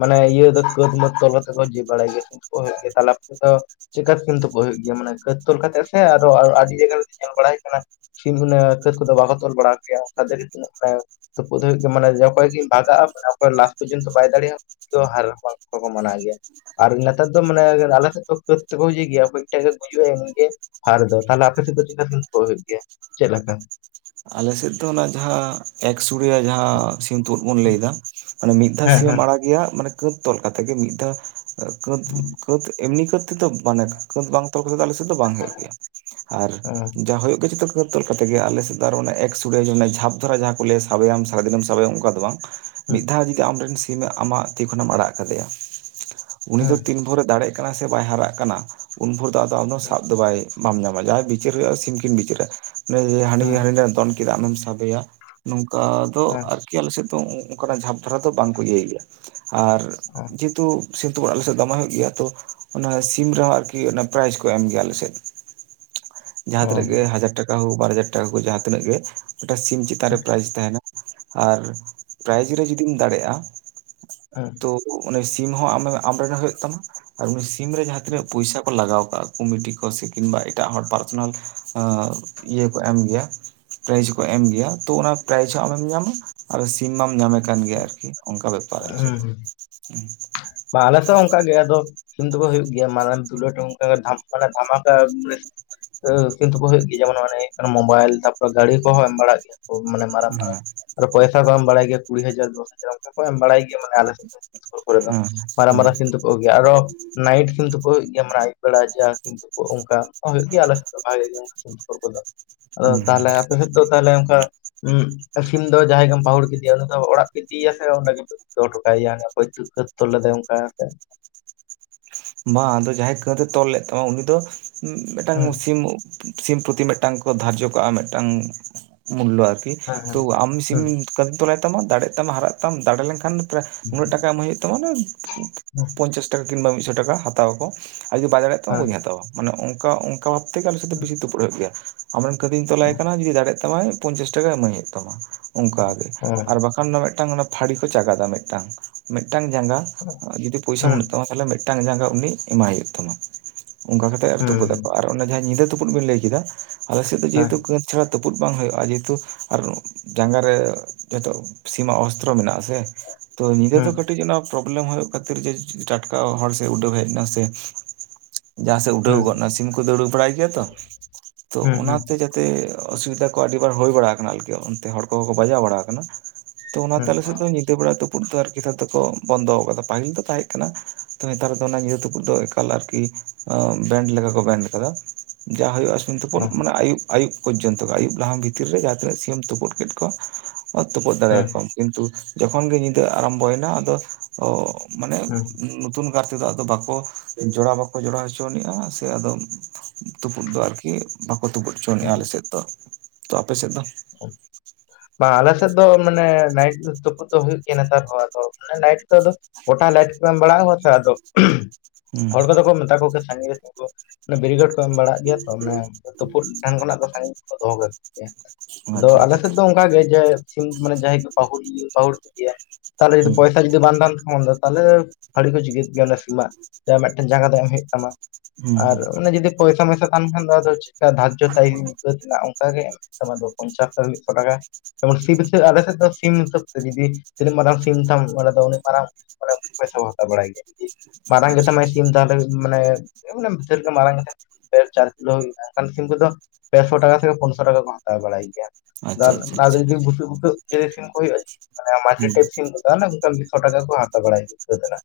ᱢᱟᱱᱮ ᱤᱭᱟᱹ ᱫᱚ ᱠᱟᱹᱛ ᱢᱟᱹᱛ ᱛᱚᱞ ᱠᱟᱛᱮ ᱠᱚ ᱡᱤ ᱵᱟᱲᱟᱭ ᱜᱮᱭᱟ ᱥᱤᱢ ᱛᱳᱯᱳᱜ ᱦᱳᱭᱳᱜ ᱜᱮᱭᱟ ᱛᱟᱦᱚᱞᱮ ᱟᱯᱮ ᱫᱚ ᱪᱮᱠᱟ ᱛᱤᱠᱤᱱ ᱛᱳᱯᱳᱜ ᱦᱩᱭᱩᱜ ᱜᱮᱭᱟ ᱢᱟᱱᱮ ᱠᱟᱹᱛ ᱛᱚᱞ ᱠᱟᱛᱮᱜ ᱥᱮ ᱟᱨᱚ ᱟᱹᱰᱤ ᱡᱟᱭᱜᱟ ᱨᱮ ᱫᱚ ᱧᱮᱞ ᱵᱟᱲᱟᱭ ᱦᱩᱭᱩᱜ ᱠᱟᱱᱟ ᱥᱤᱢ ᱩᱱᱟᱹᱜ ᱠᱟᱹᱛ ᱠᱚᱫᱚ ᱵᱟᱠᱚ ᱛᱚᱞ ᱵᱟᱲᱟ ᱠᱚᱜᱮᱭᱟ ᱚᱱᱠᱟ *unintelligible* ᱛᱳᱯᱳᱫ ᱦᱩᱭᱩᱜ ᱜᱮᱭᱟ ᱢᱟᱱᱮ ᱚᱠᱚᱭ ᱠᱤᱱ ᱵᱷᱟᱜᱟᱜᱼᱟ ᱚᱠᱚᱭ ᱞᱟᱥᱴ ᱯᱚᱨᱡᱚᱱᱛᱚ ᱵᱟᱭ ᱫᱟᱲᱮᱭᱟᱜᱼᱟ *inaudible* ᱦᱟᱨ *unintelligible* ᱠᱚᱠᱚ ᱢᱟᱱᱟᱣ ᱜᱮᱭᱟ᱾ ᱟᱨ ᱱᱮᱛᱟᱨ ᱫᱚ ᱢᱟᱱᱮ ᱟᱞᱮ ᱥᱮᱫ ᱫᱚ ᱠᱟᱹᱫ ᱛᱮᱠᱚ ᱤᱭᱟᱹᱭ ᱜᱮᱭᱟ ᱚᱠᱚᱭᱤ ᱴᱟᱜᱮ ᱜᱩᱡᱩᱜᱼᱟᱭ ᱩᱱᱤ ᱜᱮ ᱦᱟᱨ ᱫᱚ ᱛᱟᱦᱚᱞᱮ ᱟᱯᱮ ᱥᱮᱫ ᱫᱚ ᱪᱮᱫᱠᱟ ᱥᱤᱧ ᱛᱳᱯᱳᱫ ᱦᱩᱭᱩᱜ ᱜᱮᱭᱟ ᱪᱮᱫ ᱞᱮᱠᱟ? ᱟᱞᱮ ᱥᱮᱫ ᱫᱚ ᱚᱱᱟ ᱡᱟᱦᱟᱸ ᱮᱠᱥᱩᱲᱭᱟ ᱡᱟᱦᱟᱸ ᱥᱤᱢ ᱛᱳᱯᱳᱫ ᱵᱚᱱ ᱞᱟᱹᱭᱫᱟ, ᱢᱟᱱᱮ ᱢᱤᱫ ᱫᱷᱟᱣ ᱦᱮᱸ ᱥᱤᱢᱮᱢ ᱦᱮᱸ ᱟᱲᱟᱜᱮᱭᱟ ᱢᱟᱱᱮ ᱠᱟᱹᱛ ᱛᱚᱞ ᱠᱟᱛᱮ ᱜᱮ ᱢᱤᱫ ᱫᱷᱟᱣ ᱠᱟᱹᱛ ᱠᱟᱹᱛ ᱮᱢᱱᱤ ᱠᱟᱹᱛ ᱛᱮᱫᱚ ᱢᱟᱱᱮ ᱠᱟᱹᱛ ᱵᱟᱝ ᱛᱚᱞ ᱠᱟᱛᱮ ᱫᱚ ᱟᱞᱮ ᱥᱮᱫ ᱫᱚ ᱵᱟᱝ ᱦᱳᱭᱳᱜ ᱜᱮᱭᱟ᱾ ᱟᱨ ᱡᱟᱦᱟ ᱦᱳᱭᱳᱜ ᱜᱮᱭᱟ ᱡᱚᱛᱚ ᱠᱟᱹᱛ ᱛᱚᱞ ᱠᱟᱛᱮᱜᱮ ᱟᱞᱮ ᱥᱮᱫ ᱟᱨ ᱢᱟᱱᱮ ᱮᱠᱥᱩᱸᱲᱮ ᱡᱟᱦᱟ ᱡᱷᱟᱯ ᱫᱷᱟᱨᱟ ᱡᱟᱦᱟᱸ ᱠᱚ ᱞᱟᱹᱭᱟ ᱥᱟᱵᱮᱭᱟᱢ ᱥᱟᱨᱟᱫᱤᱱᱮᱢ ᱥᱟᱵᱮᱭᱟᱢ ᱚᱱᱠᱟ ᱫᱚ ᱵᱟᱝ᱾ ᱢᱤᱫ ᱫᱷᱟᱣ ᱡᱩᱫᱤ ᱟᱢᱨᱮᱱ ᱥᱤᱢ ᱟᱢᱟᱜ ᱛᱤ ᱠᱷᱚᱱᱮᱢ ᱟᱲᱟᱜ ᱠᱟᱫᱮᱭᱟ, ᱩᱱᱤ ᱫᱚ ᱛᱤᱱ ᱵᱷᱚᱨᱮ ᱫᱟᱲᱮᱜ ᱠᱟᱱᱟ ᱥᱮ ᱵᱟᱭ ᱦᱟᱨᱟᱜ ᱠᱟᱱᱟ ᱩᱱ ᱵᱷᱳᱨ ᱫᱚ ᱟᱫᱚ ᱟᱢᱫᱚ ᱥᱟᱵ ᱫᱚ ᱵᱟᱭ ᱵᱟᱢ ᱧᱟᱢᱟ ᱡᱟᱦᱟᱸᱭ ᱵᱤᱪᱟᱹᱨ ᱦᱩᱭᱩᱜᱼᱟ ᱥᱤᱢᱠᱤᱱ ᱵᱤᱪᱟᱹᱨᱟ ᱦᱟᱹᱱᱤ ᱦᱟᱹᱱᱤ ᱫᱚᱱ ᱠᱮᱫᱟ ᱟᱢᱮᱢ ᱥᱟᱵᱮᱭᱟ ᱱᱚᱝᱠᱟ ᱫᱚ ᱟᱨ ᱠᱤ ᱟᱞᱮ ᱥᱮᱫ ᱫᱚ ᱚᱱᱠᱟᱱᱟᱜ ᱡᱷᱟᱯ ᱫᱷᱟᱨᱟ ᱫᱚ ᱵᱟᱝ ᱠᱚ ᱤᱭᱟᱹᱭ ᱜᱮᱭᱟ᱾ ᱟᱨ ᱡᱮᱦᱮᱛᱩ ᱥᱤᱢ ᱛᱳᱯᱳᱫ ᱟᱞᱮ ᱥᱮᱫ ᱫᱚᱢᱮ ᱦᱩᱭᱩᱜ ᱜᱮᱭᱟ ᱛᱚ ᱚᱱᱟ ᱥᱤᱢ ᱨᱮᱦᱚᱸ ᱟᱨᱠᱤ ᱚᱱᱟ ᱯᱨᱟᱭᱤᱡ ᱠᱚ ᱮᱢ ᱜᱮᱭᱟ ᱟᱞᱮ ᱥᱮᱫ᱾ ᱡᱟᱦᱟᱸ ᱛᱤᱱᱟᱹᱜ ᱜᱮ ᱦᱟᱡᱟᱨ ᱴᱟᱠᱟ ᱦᱳᱠ ᱵᱟᱨ ᱦᱟᱡᱟᱨ ᱴᱟᱠᱟ ᱠᱚ ᱡᱟᱦᱟᱸ ᱛᱤᱱᱟᱹᱜ ᱜᱮ ᱢᱤᱫᱴᱟᱝ ᱥᱤᱢ ᱪᱮᱛᱟᱱ ᱨᱮ ᱯᱨᱟᱭᱤᱡᱽ ᱛᱟᱦᱮᱱᱟ ᱟᱨ ᱯᱨᱟᱭᱤᱡᱽ ᱨᱮ ᱡᱩᱫᱤᱢ ᱫᱟᱲᱮᱜᱼᱟ ᱛᱚ ᱩᱱᱤ ᱥᱤᱢ ᱦᱚᱸ ᱟᱢᱮ ᱟᱢᱨᱮᱱᱮ ᱦᱩᱭᱩᱜ ᱛᱟᱢᱟ ᱟᱨ ᱩᱱᱤ ᱥᱤᱢ ᱨᱮ ᱡᱟᱦᱟᱸ ᱛᱤᱱᱟᱹᱜ ᱯᱩᱭᱥᱟ ᱠᱚ ᱞᱟᱜᱟᱣ ᱠᱟᱜ-ᱟ ᱠᱚᱢᱤᱴᱤ ᱠᱚ ᱥᱮ ᱠᱤᱱᱵᱟ ᱮᱴᱟᱜ ᱦᱚᱲ ᱯᱟᱨᱥᱚᱱᱟᱞ ᱮᱸ ᱤᱭᱟᱹ ᱠᱚ ᱮᱢ ᱜᱮᱭᱟ, ᱯᱨᱟᱭᱤᱡᱽ ᱦᱚᱸ ᱠᱚ ᱮᱢ ᱜᱮᱭᱟ ᱛᱚ ᱚᱱᱟ ᱯᱨᱟᱭᱤᱡᱽ ᱦᱚᱸ ᱟᱢᱮᱢ ᱧᱟᱢᱟ, ᱟᱨᱚ ᱥᱤᱢ ᱢᱟᱢ ᱧᱟᱢᱮ ᱠᱟᱱ ᱜᱮᱭᱟ ᱟᱨᱠᱤ ᱚᱱᱠᱟ ᱵᱮᱯᱟᱨ ᱟᱞᱮ ᱥᱮᱫ ᱫᱚ, ᱦᱩᱸ᱾ ᱵᱟᱝ ᱟᱞᱮ ᱥᱮᱫ ᱦᱚᱸ ᱚᱱᱠᱟ ᱜᱮ ᱟᱫᱚ ᱥᱤ ᱛᱳᱯᱳᱫ ᱦᱩᱭᱩᱜ ᱜᱮᱭᱟ ᱢᱟᱨᱟᱝ ᱫᱷᱩᱞᱟᱹᱴ ᱚᱱᱠᱟ ᱫᱷᱟᱢ ᱢᱟᱱᱮ ᱫᱷᱟᱢᱟᱠᱟ ᱢᱟᱱᱮ ᱮᱸ ᱥᱤᱢ ᱛᱳᱯᱳᱫ ᱦᱩᱭᱩᱜ ᱜᱮᱭᱟ ᱡᱮᱢᱚᱱ ᱢᱟᱱᱮ ᱦᱩᱭᱩᱜ ᱠᱟᱱᱟ ᱢᱳᱵᱟᱭᱤᱞ ᱛᱟᱨᱯᱚᱨᱮ ᱜᱟᱹᱤ ᱠᱚᱦᱚᱸ ᱮᱢ ᱵᱟᱲᱟᱜ ᱜᱮᱭᱟ᱾ ᱠᱚ ᱢᱟᱱᱮ ᱢᱟᱨᱟᱝ ᱦᱮᱸ ᱢᱟᱨᱟᱝ ᱟᱨ ᱯᱚᱭᱥᱟ ᱠᱚ ᱮᱢ ᱵᱟᱲᱟᱭ ᱜᱮᱭᱟ ᱠᱩᱲᱤ ᱦᱟᱡᱟᱨ ᱫᱚᱥ ᱦᱟᱡᱟᱨ ᱚᱱᱠᱟ ᱠᱚ ᱮᱢ ᱵᱟᱲᱟᱭ ᱜᱮᱭᱟ ᱢᱟᱱᱮ ᱟᱞᱮ ᱥᱮᱫ᱾ ᱦᱩᱸ ᱦᱩᱸ᱾ ᱛᱳᱯᱳ ᱟᱜᱩᱭᱟ ᱟᱨᱚ ᱱᱟᱴᱤᱱᱛᱩᱭᱟ, ᱟᱭᱩᱵ ᱵᱮᱲᱟ ᱚᱱᱠᱟ ᱦᱩᱭᱩᱜ ᱜᱮᱭᱟ ᱟᱞᱮ ᱥᱮᱫ ᱫᱚ ᱵᱷᱟᱜᱮ ᱥᱤᱢᱛᱳᱯᱳᱜ ᱠᱚ ᱫᱚ ᱦᱩᱸ ᱟᱫᱚ ᱦᱩᱸ ᱛᱟᱦᱮ ᱩᱦᱩᱜ ᱫᱚ ᱛᱟᱦᱚᱞᱮ ᱚᱱᱠᱟ ᱩᱸ ᱥᱤᱢ ᱫᱚ ᱡᱟᱦᱟᱸᱭ ᱜᱮᱢ ᱯᱟᱹᱟᱦᱩᱲ ᱠᱮᱫᱤᱫᱮᱭᱟ ᱩᱱᱤ ᱫᱚ ᱚᱲᱟᱜ ᱯ ᱤᱫᱤᱭᱮᱭᱟ ᱜᱮ ᱚᱸᱰᱮ ᱫᱚᱦᱚ ᱦᱚᱴᱚ ᱠᱟᱭᱟ ᱚᱠᱚᱭ ᱤᱛᱩᱫ ᱦᱚᱛᱚ ᱞᱮᱫᱮ ᱚᱝᱠᱟ ᱠᱟᱛᱮᱫ ᱾ ᱵᱟᱝ ᱟᱫᱚ ᱡᱟᱦᱟᱸᱭ ᱠᱟᱹᱫ ᱮ ᱛᱚᱞ ᱞᱮᱫ ᱛᱟᱢᱟ ᱩᱱᱤ ᱫᱚ ᱢᱤᱫ ᱴᱟᱝ ᱦᱮᱸ ᱥᱤᱢ ᱥᱤᱢ ᱯᱨᱚᱛᱤ ᱢᱤᱫᱴᱟᱝ ᱠᱚ ᱫᱷᱟᱨᱡᱚ ᱠᱚᱜ-ᱟ ᱢᱤᱫᱴᱟᱝ ᱢᱩᱞᱞᱚ ᱟᱨᱠᱤ ᱛᱳ ᱦᱮᱸ ᱟᱢ ᱥᱤᱢ, ᱦᱩᱸ ᱠᱟᱹᱛᱤᱧ ᱛᱚᱞᱟᱭ ᱛᱟᱢᱟ ᱫᱟᱲᱮᱜ ᱛᱟᱢᱟ ᱦᱟᱨᱟᱜ ᱛᱟᱢ ᱫᱟᱲᱮ ᱞᱮᱱ ᱠᱷᱟᱱ ᱯᱨᱟᱭ ᱱᱩᱱᱟᱹᱜ ᱴᱟᱠᱟ ᱮᱢ ᱦᱩᱭᱩᱜ ᱛᱟᱢᱟ ᱦᱩᱸ ᱯᱚᱧᱪᱟᱥ ᱴᱟᱠᱟ ᱠᱤᱢᱵᱟ ᱢᱤᱫᱥᱚ ᱴᱟᱠᱟ ᱦᱟᱛᱟᱣᱟ ᱟᱠᱚ ᱟᱨ ᱠᱩᱫᱤ ᱵᱟᱭ ᱫᱟᱲᱮᱭᱟᱜ ᱦᱮᱸ ᱦᱮᱸ ᱦᱩᱸ ᱛᱟᱢᱟ ᱦᱩᱸ ᱵᱟᱹᱧ ᱦᱟᱛᱟᱣᱟ ᱢᱟᱱᱮ ᱚᱝᱠᱟ ᱚᱝᱠᱟ ᱵᱷᱟᱵᱽ ᱛᱮᱜᱮ ᱟᱞᱮ ᱥᱮᱫ ᱫᱚ ᱦᱮᱸ ᱵᱤᱥᱤ ᱛᱳ ᱜᱮᱭᱟ ᱟᱢᱨᱮᱱ ᱠᱟᱹᱛᱤᱧ ᱛᱚᱞᱟᱭ ᱠᱟᱱᱟ ᱡᱩᱫᱤ ᱫᱟᱲᱮᱭᱟᱜ ᱛᱟᱢᱟᱭ ᱯᱚᱧᱪᱟᱥ ᱴᱟᱠᱟ ᱮᱢᱟᱹᱧ ᱦᱩᱭᱩᱜ ᱛᱟᱢᱟ ᱾ ᱚᱱᱠᱟ ᱜᱮ ᱦᱩᱸ ᱦᱩᱸ ᱟᱨ ᱵᱟᱠᱷᱟᱱ ᱢᱤᱫᱴᱟᱝ ᱚᱱᱟ ᱯᱟᱹᱲᱤ ᱠᱚ ᱪᱟᱸᱜᱫᱟ ᱢᱤᱫᱴᱟᱝ ᱢᱤᱫᱴᱟᱝ ᱡᱟᱸᱜᱟ, ᱡᱩᱫᱤ ᱯᱚᱭᱥᱟ ᱵᱟᱹᱱᱩᱜ ᱛᱟᱢᱟ ᱛᱟᱦᱞᱮ ᱢᱤᱫᱴᱟᱱ ᱡᱟᱸᱜᱟ ᱩᱱᱤ ᱮᱢᱟᱭ ᱦᱳᱭᱳᱜ ᱛᱟᱢᱟ ᱾ ᱚᱝᱠᱟ ᱠᱟᱛᱮᱜ ᱟᱨ ᱛᱩᱯᱩᱫ ᱟᱠᱚ ᱟᱨ ᱡᱟᱦᱟᱸ ᱧᱤᱫᱟᱹ ᱛᱩᱯᱩᱫ ᱵᱤᱱ ᱞᱟᱹᱭ ᱠᱮᱫᱟ ᱟᱞᱮ ᱥᱮᱫ ᱫᱚ ᱦᱩᱸ ᱡᱮᱦᱮᱛᱩ ᱠᱟᱹᱛ ᱪᱷᱟᱲᱟ ᱛᱩᱯᱩᱩᱜ ᱵᱟᱝ ᱦᱩᱭᱩᱜᱼᱟ ᱡᱮᱦᱮᱛᱩ ᱟᱨ ᱡᱟᱸᱜᱟ ᱨᱮ ᱡᱷᱚᱛᱚ ᱥᱤᱢᱟᱜ ᱚᱥᱛᱨᱚ ᱢᱮᱱᱟᱜ ᱟᱥᱮ, ᱛᱚ ᱧᱤᱫᱟᱹ ᱫᱚ ᱠᱟᱹᱴᱤᱡ ᱚᱱᱟ ᱯᱨᱚᱵᱽᱞᱮᱢ ᱦᱳᱭᱳᱜ ᱠᱷᱟᱹᱛᱤᱨ ᱡᱮ ᱴᱟᱴᱠᱟ ᱦᱚᱲ ᱩᱰᱟᱹ ᱦᱮᱡ ᱱᱟᱥᱮ, ᱡᱟᱦᱟᱸ ᱥᱮᱫ ᱩᱰᱟᱹᱣ ᱜᱚᱫ ᱱᱟ ᱥᱤᱢ ᱠᱚ ᱫᱟᱹᱲ ᱵᱟᱲᱟᱭ ᱜᱮᱭᱟ ᱛᱚ ᱛᱚ ᱦᱩᱸ ᱚᱱᱟᱛᱮ ᱦᱩᱸ ᱡᱟᱛᱮ ᱛᱮ ᱚᱥᱩᱵᱤᱫᱷᱟ ᱠᱚ ᱟᱹᱰᱤ ᱵᱟᱨ ᱦᱳᱭ ᱵᱟᱲᱟ ᱟᱠᱟᱱᱟ ᱟᱨᱠᱤ ᱚᱱᱛᱮ ᱦᱚᱲ ᱠᱚ ᱦᱚᱸ ᱠᱚ ᱵᱟᱡᱟᱣ ᱵᱟᱲᱟ ᱟᱠᱟᱱᱟ ᱾ ᱛᱚ ᱚᱱᱟ ᱛᱮ ᱟᱞᱮ ᱥᱮᱫ ᱫᱚ ᱧᱤᱫᱟᱹ ᱵᱮᱲᱟ ᱛᱩᱯᱩᱫ ᱫᱚ ᱟᱨᱠᱤ ᱱᱮᱛᱟᱨ ᱫᱚᱠᱚ ᱵᱚᱱᱫᱚ ᱠᱟᱫᱟ ᱯᱟᱹᱦᱤᱞ ᱫᱚ ᱛᱟᱦᱮᱸ ᱠᱟᱱᱟ, ᱚ ᱱᱮᱛᱟᱨ ᱫᱚ ᱚᱱᱟ ᱧᱤᱫᱟᱹ ᱛᱩᱯᱩ ᱫᱚ ᱮᱠᱟᱞ ᱟᱨᱠᱤ ᱵᱮᱱᱰ ᱞᱮᱠᱟ ᱠᱚ ᱵᱮᱱᱰ ᱟᱠᱟᱫᱟ ᱡᱟ ᱦᱳᱭᱳᱜᱼᱟ ᱾ ᱥᱤᱢ ᱛᱩᱯᱩᱫ ᱚ ᱢᱟᱱᱮ ᱟᱭᱩᱵ ᱟᱭᱩᱵ ᱯᱚᱨᱡᱳᱱᱛᱚ ᱟᱭᱩᱵ ᱞᱟᱦᱟ ᱵᱷᱤᱛᱤᱨᱮ ᱡᱟᱦᱟᱸ ᱛᱱᱟᱹᱜ ᱛᱩᱯᱩᱫ ᱠᱮᱫ ᱠᱚᱣᱟ ᱛᱩᱯᱩᱫ ᱫᱟᱲᱮᱭᱟ ᱦᱮᱸ ᱟᱠᱚᱣᱟᱢ ᱠᱤᱱᱛᱩ ᱡᱚᱠᱷᱚᱱ ᱜᱮ ᱧᱤᱫᱟᱹ ᱟᱨᱟᱢᱵᱚᱭᱮᱱᱟ ᱟᱫᱚ ᱚ ᱢᱟᱱᱮ ᱦᱩᱸ *inaudible* ᱟᱨ ᱛᱮᱫᱚ ᱟᱫᱚ ᱵᱟᱠᱚ ᱡᱚᱲᱟᱣ ᱵᱟᱠᱚ ᱡᱚᱲᱟᱣ ᱦᱚᱪᱚᱱᱤᱡᱼᱟ ᱥᱮ ᱟᱫᱚ ᱛᱩᱯᱩᱫ ᱫᱚ ᱟᱨᱠᱤ ᱵᱟᱠᱚ ᱛᱩᱵᱩᱫ ᱦᱚᱪᱚᱟᱱᱤᱡᱼᱟ ᱟᱞᱮ ᱦᱩᱸ ᱥᱮᱫ ᱫᱚ, ᱛᱚ ᱟᱯᱮ ᱥᱮᱫ ᱫᱚ? ᱵᱟᱝ ᱟᱞᱮ ᱥᱮᱫ ᱫᱚ ᱢᱟᱱᱮ ᱱᱟᱭᱤᱴ ᱛᱩᱯᱩᱫ ᱫᱚ ᱦᱳᱭᱳᱜ ᱜᱮᱭᱟ ᱱᱮᱛᱟᱨ ᱦᱚᱸ ᱟᱫᱚ ᱟᱱᱮ ᱱᱟᱭᱤᱴ ᱫᱚ ᱜᱚᱴᱟ ᱞᱟᱭᱤᱴ ᱠᱚ ᱮᱢ ᱵᱟᱲᱟᱜᱼᱟ ᱥᱮ ᱟᱫᱚ ᱦᱩᱸ ᱦᱚᱲ ᱠᱚ ᱫᱚ ᱠᱚ ᱢᱮᱛᱟ ᱠᱚ ᱥᱟᱺᱜᱤᱧ ᱨᱮ ᱛᱮᱜᱳ ᱵᱮᱨᱤᱠᱮᱴ ᱮᱢ ᱵᱟᱲᱟᱜ ᱜᱮᱭᱟ ᱛᱚ ᱢᱟᱱᱮ ᱛᱩᱯᱩᱫ ᱴᱷᱮᱱ ᱠᱷᱚᱱᱟᱜ ᱫᱚ ᱥᱟᱺᱜᱤᱧ ᱠᱚ ᱫᱚᱦᱚ ᱠᱟᱜᱚ ᱜᱮᱭᱟ, ‌ᱟᱫᱚ ᱟᱪᱪᱷᱟ ᱟᱞᱮ ᱟᱪᱪᱷᱟ ᱥᱮᱫ ᱫᱚ ᱚᱝᱠᱟ ᱜᱮ ᱡᱮ ᱥᱤᱢ ᱢᱟᱱᱮ ᱡᱟᱦᱟᱸᱭ ᱜᱮ ᱯᱟᱹᱦᱩᱲᱤᱭᱟᱹ ᱯᱟᱦᱩᱲ ᱠᱚ ᱜᱮᱭᱟ, ᱛᱟᱦᱞᱮ ᱦᱩᱸ ᱯᱚᱭᱥᱟ ᱡᱩᱫᱤ ᱵᱟᱝ ᱛᱟᱦᱮᱱ ᱛᱟᱢᱟ ᱛᱟᱦᱞᱮ ᱯᱷᱟᱲᱤ ᱠᱚ ᱪᱤᱜᱟᱹᱫ ᱠᱮᱭᱟ ᱥᱤᱢᱟᱜ ᱢᱤᱫᱴᱮᱱ ᱡᱟᱸᱜᱟ ᱫᱚ ᱮᱢ ᱦᱳᱭᱳᱜ ᱛᱟᱢᱟ᱾ ᱦᱩᱸ ᱟᱨ ᱦᱩᱸ ᱚᱱᱮ ᱡᱩᱫᱤ ᱯᱚᱭᱥᱟ ᱢᱚᱭᱥᱟ ᱛᱟᱦᱮᱱ ᱠᱷᱟᱱ ᱫᱚ ᱟᱫᱚ ᱪᱮᱠᱟ ᱫᱟᱨᱡᱚ ᱛᱟᱦᱮ ᱠᱟᱹᱛ ᱨᱮᱱᱟᱜ ᱚᱝᱠᱟ ᱜᱮ ᱮᱢ ᱢᱮ, ᱥᱮ ᱟᱢᱟᱜ ᱫᱚ ᱢᱤᱫᱥᱚ ᱴᱟᱠᱟ, ᱡᱮᱢᱚᱱ ᱥᱤᱢ ᱦᱤᱥᱟᱹ ᱟᱞᱮ ᱥᱮᱫ ᱫᱚ ᱥᱤᱢ ᱦᱤᱥᱟᱹᱵ ᱛᱮ ᱡᱩᱫᱤ ᱛᱤᱱᱟᱹᱜ ᱢᱟᱨᱟᱝ ᱥᱤᱢ ᱛᱟᱢ ᱟᱞᱮᱫᱚ ᱩᱱᱟᱹᱜ ᱢᱟᱨᱟᱝ ᱯᱚᱭᱥᱟ ᱦᱟᱛᱟᱣ ᱵᱟᱲᱟᱭ ᱜᱮᱭᱟ ᱢᱟᱨᱟᱝ ᱜᱮᱛᱟ ᱟᱪᱪᱷᱟ ᱟᱪᱪᱷᱟ ᱢᱟᱭ ᱥᱤᱢ ᱛᱟᱦᱚᱞᱮ ᱢᱟᱱᱮ ᱢᱟᱱᱮ ᱥᱮᱨᱚᱠᱚᱢ ᱢᱟᱨᱟᱝ ᱯᱮ ᱪᱟᱨ ᱠᱤᱞᱳ ᱦᱩᱭᱩᱜᱼᱟ, ᱚᱱᱠᱟᱱ ᱥᱤᱢ ᱠᱚ ᱫᱚ ᱯᱮᱥᱚ ᱴᱟᱠᱟ ᱥᱮ ᱯᱳᱱᱥᱚ ᱴᱟᱠᱟ ᱠᱚ ᱦᱟᱛᱟᱣ ᱵᱟᱲᱟᱭ ᱜᱮᱭᱟ ᱟᱪᱪᱷᱟ ᱟᱫᱚ ᱟᱪᱪᱷᱟ ᱡᱩᱫᱤ ᱵᱩᱥᱟᱹᱜ ᱵᱩᱥᱟᱹᱜ ᱥᱤᱢ ᱠᱚ ᱦᱩᱭᱩᱜᱼᱟ ᱢᱮ ᱢᱟᱡᱷᱟᱨᱤ ᱴᱮᱯ ᱥᱤᱢ ᱠᱚᱫᱚ ᱠᱷᱟᱱ ᱢᱤᱫᱥᱚ ᱴᱟᱠᱟ ᱠᱚ ᱦᱟᱛᱟᱣ ᱵᱟᱲᱟᱭ ᱜᱮᱭᱟ ᱠᱟᱹᱛ ᱨᱮᱱᱟᱜ